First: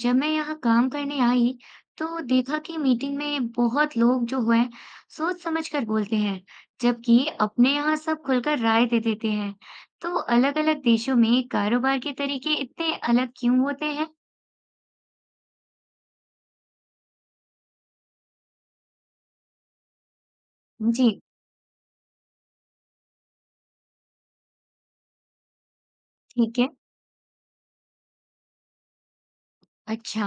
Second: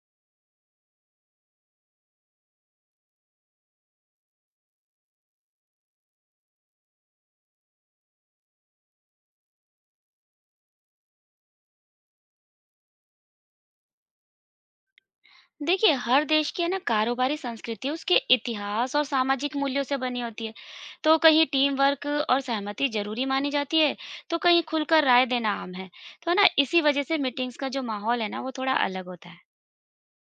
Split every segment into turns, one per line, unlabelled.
जब मैं यहाँ काम करने आई तो देखा कि मीटिंग में बहुत लोग जो हुए सोच समझ कर बोलते हैं। जबकि अपने यहाँ सब खुलकर राय दे देते हैं, तो अलग अलग देशों में कारोबार के तरीके इतने अलग क्यों होते हैं?
देखिए हर देश की है ना कारोबारी संस्कृति उसके इतिहास और सामाजिक मूल्यों से बनी होती है।
जी।
तो कहीं टीम वर्क और सहमति जरूरी मानी जाती है, तो कहीं खुलकर राय देना आम है। तो है ना
ठीक है।
इसी वजह से मीटिंग्स का जो माहौल है ना वो थोड़ा अलग होता है।
अच्छा,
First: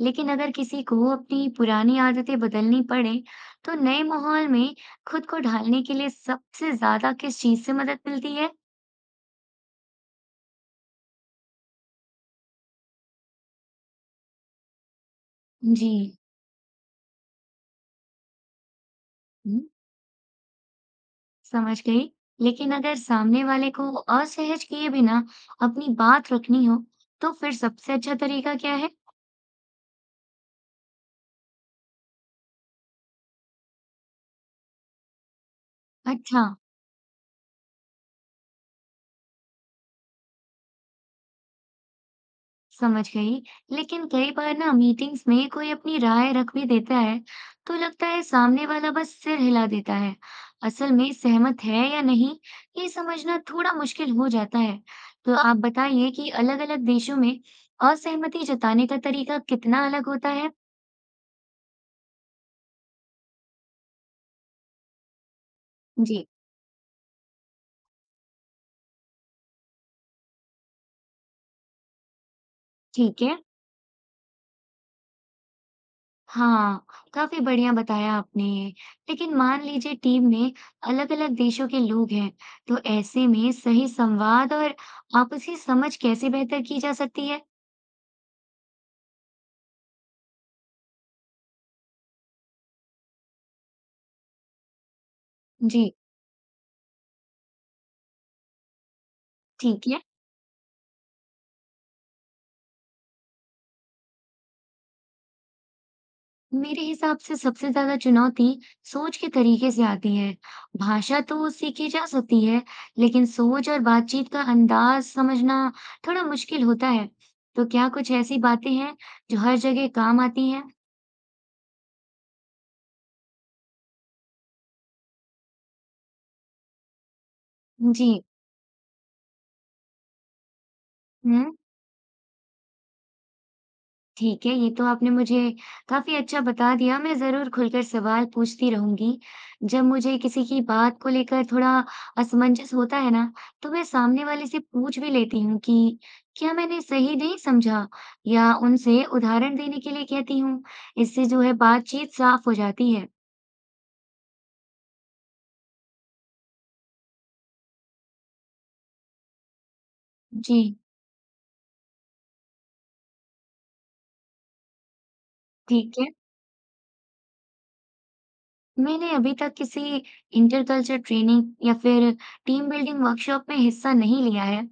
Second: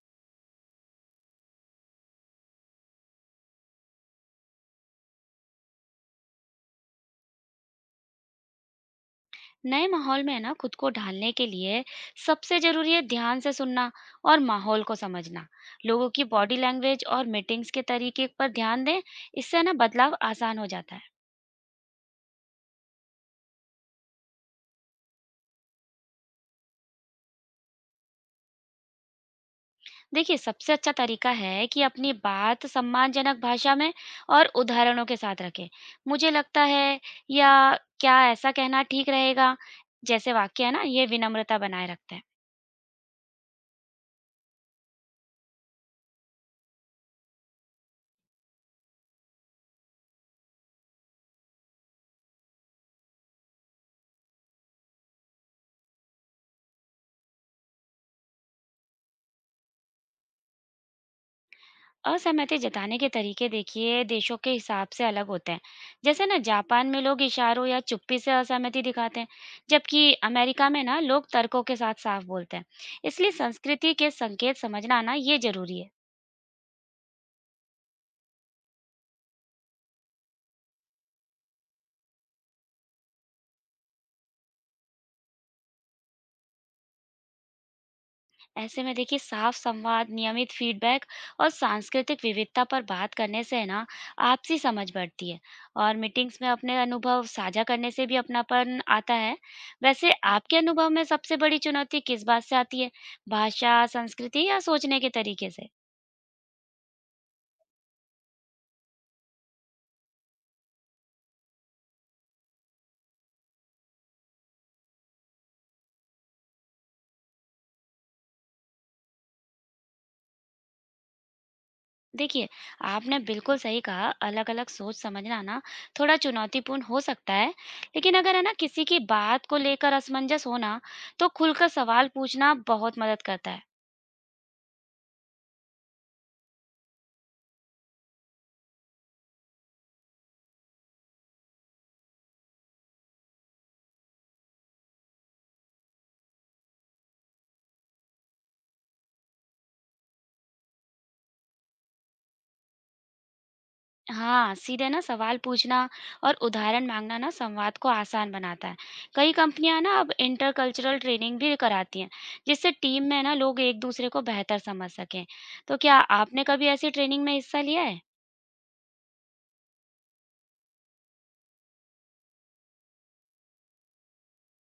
लेकिन अगर किसी को अपनी पुरानी आदतें बदलनी पड़े तो नए माहौल में खुद को ढालने के लिए सबसे ज्यादा किस चीज से मदद मिलती है?
नए माहौल में है ना खुद को ढालने के लिए सबसे जरूरी है ध्यान से सुनना और माहौल को समझना।
जी।
लोगों की बॉडी लैंग्वेज और मीटिंग्स के तरीके पर ध्यान दें। इससे ना बदलाव आसान हो जाता है।
समझ गई। लेकिन अगर सामने वाले को असहज किए बिना अपनी बात रखनी हो, तो फिर सबसे अच्छा तरीका क्या है?
देखिए, सबसे अच्छा तरीका है कि अपनी बात सम्मानजनक भाषा में और उदाहरणों के साथ रखें। मुझे
अच्छा।
लगता है, या क्या ऐसा कहना ठीक रहेगा? जैसे वाक्य है ना, ये विनम्रता बनाए रखते हैं।
समझ गई। लेकिन कई बार ना मीटिंग्स में कोई अपनी राय रख भी देता है, तो लगता है सामने वाला बस सिर हिला देता है। असल में सहमत है या नहीं, ये समझना थोड़ा मुश्किल हो जाता है। तो आप बताइए कि अलग-अलग देशों में असहमति जताने का तरीका कितना अलग होता है?
असहमति जताने के तरीके देखिए देशों के हिसाब से अलग होते हैं। जैसे
जी।
ना जापान में लोग इशारों या चुप्पी से असहमति दिखाते हैं, जबकि अमेरिका में ना लोग तर्कों के साथ साफ बोलते हैं।
ठीक
इसलिए
है।
संस्कृति के संकेत समझना ना ये ज़रूरी है।
हाँ, काफ़ी बढ़िया बताया आपने ये। लेकिन मान लीजिए टीम में अलग-अलग देशों के लोग हैं, तो ऐसे में सही संवाद और आपसी समझ कैसे बेहतर की जा सकती है?
ऐसे में देखिए साफ संवाद, नियमित फीडबैक और सांस्कृतिक विविधता पर बात करने से है ना आपसी समझ बढ़ती है,
जी।
और मीटिंग्स में अपने अनुभव साझा करने से भी अपनापन आता है।
ठीक है।
वैसे आपके अनुभव में सबसे बड़ी चुनौती किस बात से आती है? भाषा, संस्कृति या सोचने के तरीके से?
मेरे हिसाब से सबसे ज़्यादा चुनौती सोच के तरीके से आती है। भाषा तो सीखी जा सकती है, लेकिन सोच और बातचीत का अंदाज समझना थोड़ा मुश्किल होता है। तो क्या कुछ ऐसी बातें हैं जो हर जगह काम आती हैं?
देखिए आपने बिल्कुल सही कहा, अलग-अलग सोच समझना ना थोड़ा चुनौतीपूर्ण हो सकता है।
जी।
लेकिन अगर है ना किसी की बात को लेकर असमंजस होना, तो
हुँ।
खुलकर सवाल पूछना बहुत मदद करता है।
ठीक है, ये तो आपने मुझे काफ़ी अच्छा बता दिया, मैं ज़रूर खुलकर सवाल पूछती रहूँगी। जब मुझे किसी की बात को लेकर थोड़ा असमंजस होता है ना, तो मैं सामने वाले से पूछ भी लेती हूँ कि क्या मैंने सही नहीं समझा, या उनसे उदाहरण देने के लिए कहती हूँ। इससे जो है बातचीत साफ़ हो जाती है।
हाँ, सीधे ना सवाल पूछना और उदाहरण मांगना ना संवाद को आसान बनाता है। कई कंपनियां ना अब
जी।
इंटरकल्चरल ट्रेनिंग भी कराती हैं, जिससे टीम में ना लोग एक दूसरे को बेहतर समझ सकें। तो क्या
ठीक है।
आपने कभी ऐसी ट्रेनिंग में हिस्सा लिया है?
मैंने अभी तक किसी इंटरकल्चर ट्रेनिंग या फिर टीम बिल्डिंग वर्कशॉप में हिस्सा नहीं लिया है।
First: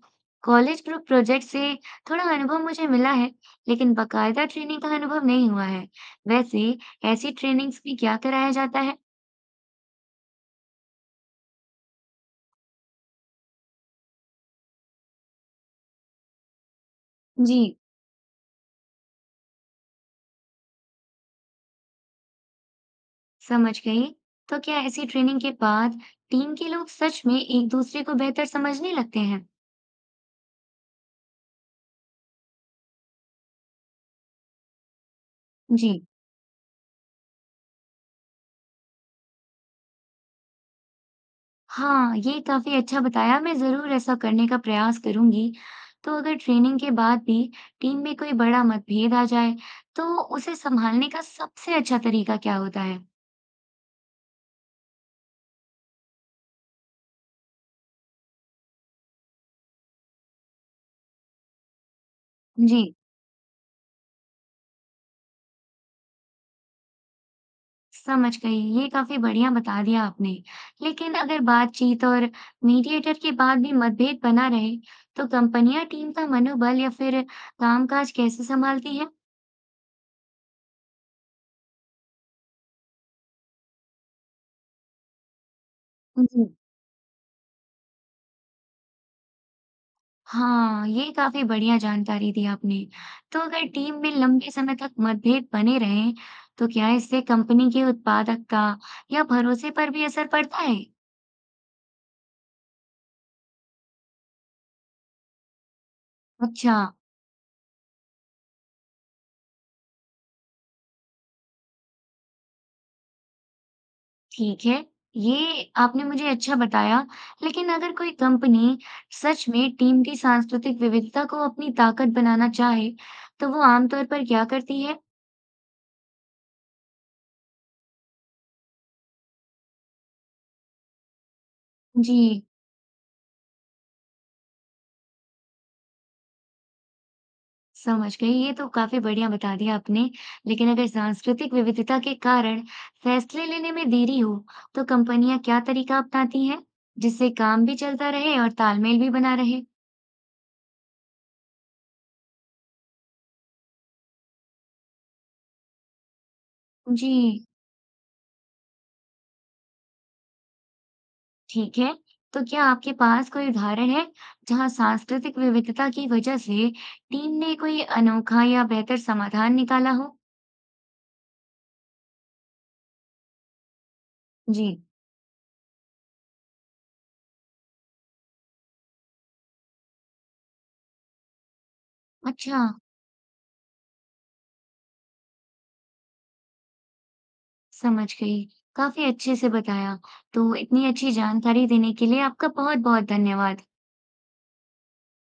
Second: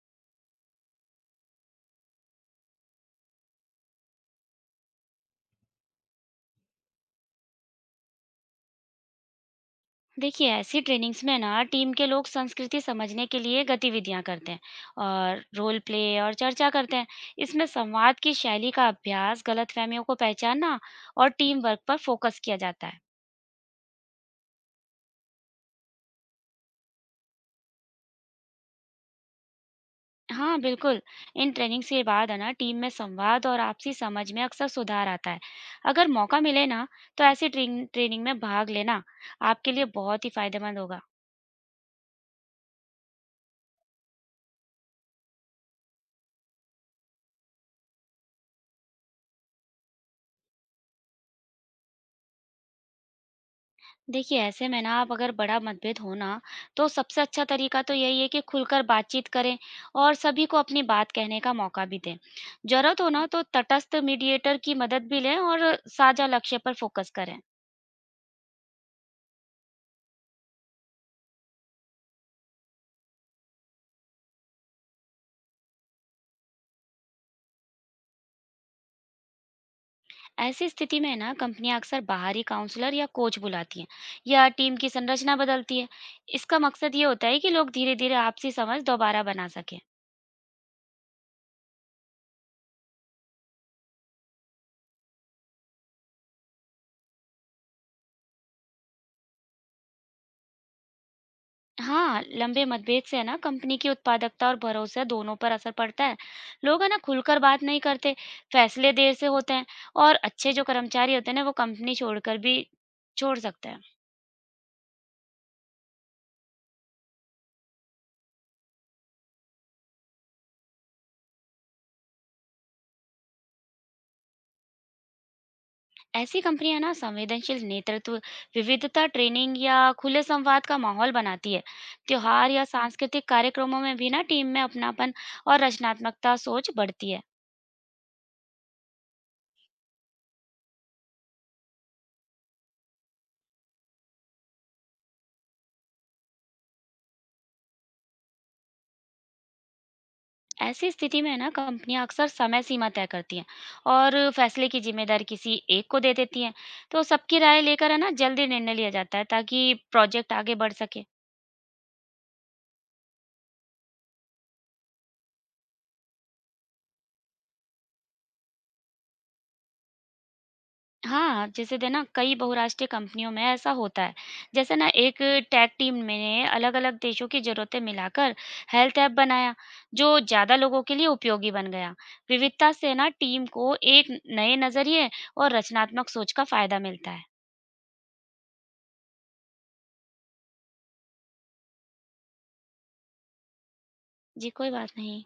कॉलेज ग्रुप प्रोजेक्ट से थोड़ा अनुभव मुझे मिला है, लेकिन बकायदा ट्रेनिंग का अनुभव नहीं हुआ है। वैसे, ऐसी ट्रेनिंग्स में क्या कराया जाता है?
देखिए, ऐसी ट्रेनिंग्स में ना टीम के लोग संस्कृति समझने के लिए गतिविधियां करते हैं और रोल प्ले और चर्चा करते हैं। इसमें
जी।
संवाद की शैली का अभ्यास, गलतफहमियों को पहचानना और टीम वर्क पर फोकस किया जाता है।
समझ गई। तो क्या ऐसी ट्रेनिंग के बाद टीम के लोग सच में एक दूसरे को बेहतर समझने लगते हैं?
हाँ, बिल्कुल। इन ट्रेनिंग्स के बाद है ना टीम में संवाद और आपसी समझ में अक्सर सुधार आता है।
जी।
अगर मौका मिले ना तो ऐसी ट्रेनिंग में भाग लेना आपके लिए बहुत ही फ़ायदेमंद होगा।
हाँ, ये काफ़ी अच्छा बताया, मैं ज़रूर ऐसा करने का प्रयास करूँगी। तो अगर ट्रेनिंग के बाद भी टीम में कोई बड़ा मतभेद आ जाए, तो उसे सँभालने का सबसे अच्छा तरीका क्या होता है?
देखिए ऐसे में ना आप अगर बड़ा मतभेद हो ना, तो सबसे अच्छा तरीका तो यही है कि खुलकर बातचीत करें और सभी को अपनी बात कहने का मौका भी दें।
जी।
ज़रूरत हो ना तो तटस्थ मीडिएटर की मदद भी लें और साझा लक्ष्य पर फ़ोकस करें।
समझ गई, ये काफ़ी बढ़िया बता दिया आपने। लेकिन अगर बातचीत और मीडिएटर के बाद भी मतभेद बना रहे, तो कंपनियाँ टीम का मनोबल या फिर कामकाज कैसे सँभालती हैं?
ऐसी स्थिति में ना कंपनियां अक्सर बाहरी काउंसलर या कोच बुलाती हैं या टीम की संरचना बदलती है।
जी।
इसका मकसद ये होता है कि लोग धीरे धीरे आपसी समझ दोबारा बना सकें।
हाँ, ये काफ़ी बढ़िया जानकारी दी आपने। तो अगर टीम में लंबे समय तक मतभेद बने रहें, तो क्या इससे कंपनी की उत्पादकता या भरोसे पर भी असर पड़ता है?
हाँ, लंबे मतभेद से है ना कंपनी की उत्पादकता और भरोसा दोनों पर असर पड़ता है।
अच्छा।
लोग है ना खुलकर बात नहीं करते, फैसले देर से होते हैं, और अच्छे जो कर्मचारी होते हैं ना वो कंपनी छोड़कर भी छोड़ सकते हैं।
ठीक है। ये आपने मुझे अच्छा बताया, लेकिन अगर कोई कंपनी सच में टीम की सांस्कृतिक विविधता को अपनी ताकत बनाना चाहे, तो वो आमतौर पर क्या करती है?
ऐसी कंपनियां ना संवेदनशील नेतृत्व, विविधता ट्रेनिंग या खुले संवाद का माहौल बनाती है।
जी।
त्योहार या सांस्कृतिक कार्यक्रमों में भी ना टीम में अपनापन और रचनात्मकता सोच बढ़ती है।
समझ गई, ये तो काफी बढ़िया बता दिया आपने। लेकिन अगर सांस्कृतिक विविधता के कारण फैसले लेने में देरी हो, तो कंपनियां क्या तरीका अपनाती हैं जिससे काम भी चलता रहे और तालमेल भी बना रहे?
ऐसी स्थिति में ना कंपनियां अक्सर समय सीमा तय करती हैं और फैसले की जिम्मेदारी किसी एक को दे देती हैं। तो सबकी
जी।
राय लेकर है ना जल्दी निर्णय लिया जाता है ताकि प्रोजेक्ट आगे बढ़ सके।
ठीक है। तो क्या आपके पास कोई उदाहरण है जहां सांस्कृतिक विविधता की वजह से टीम ने कोई अनोखा या बेहतर समाधान निकाला हो?
हाँ, जैसे दे ना कई बहुराष्ट्रीय कंपनियों में ऐसा होता है।
जी।
जैसे ना एक टैग टीम ने अलग-अलग देशों की ज़रूरतें मिलाकर हेल्थ ऐप बनाया, जो ज़्यादा लोगों के लिए उपयोगी बन गया।
अच्छा।
विविधता से ना टीम को एक नए नज़रिए और रचनात्मक सोच का फ़ायदा मिलता है।
समझ गई, काफी अच्छे से बताया। तो इतनी अच्छी जानकारी देने के लिए आपका बहुत बहुत धन्यवाद।
जी, कोई बात नहीं।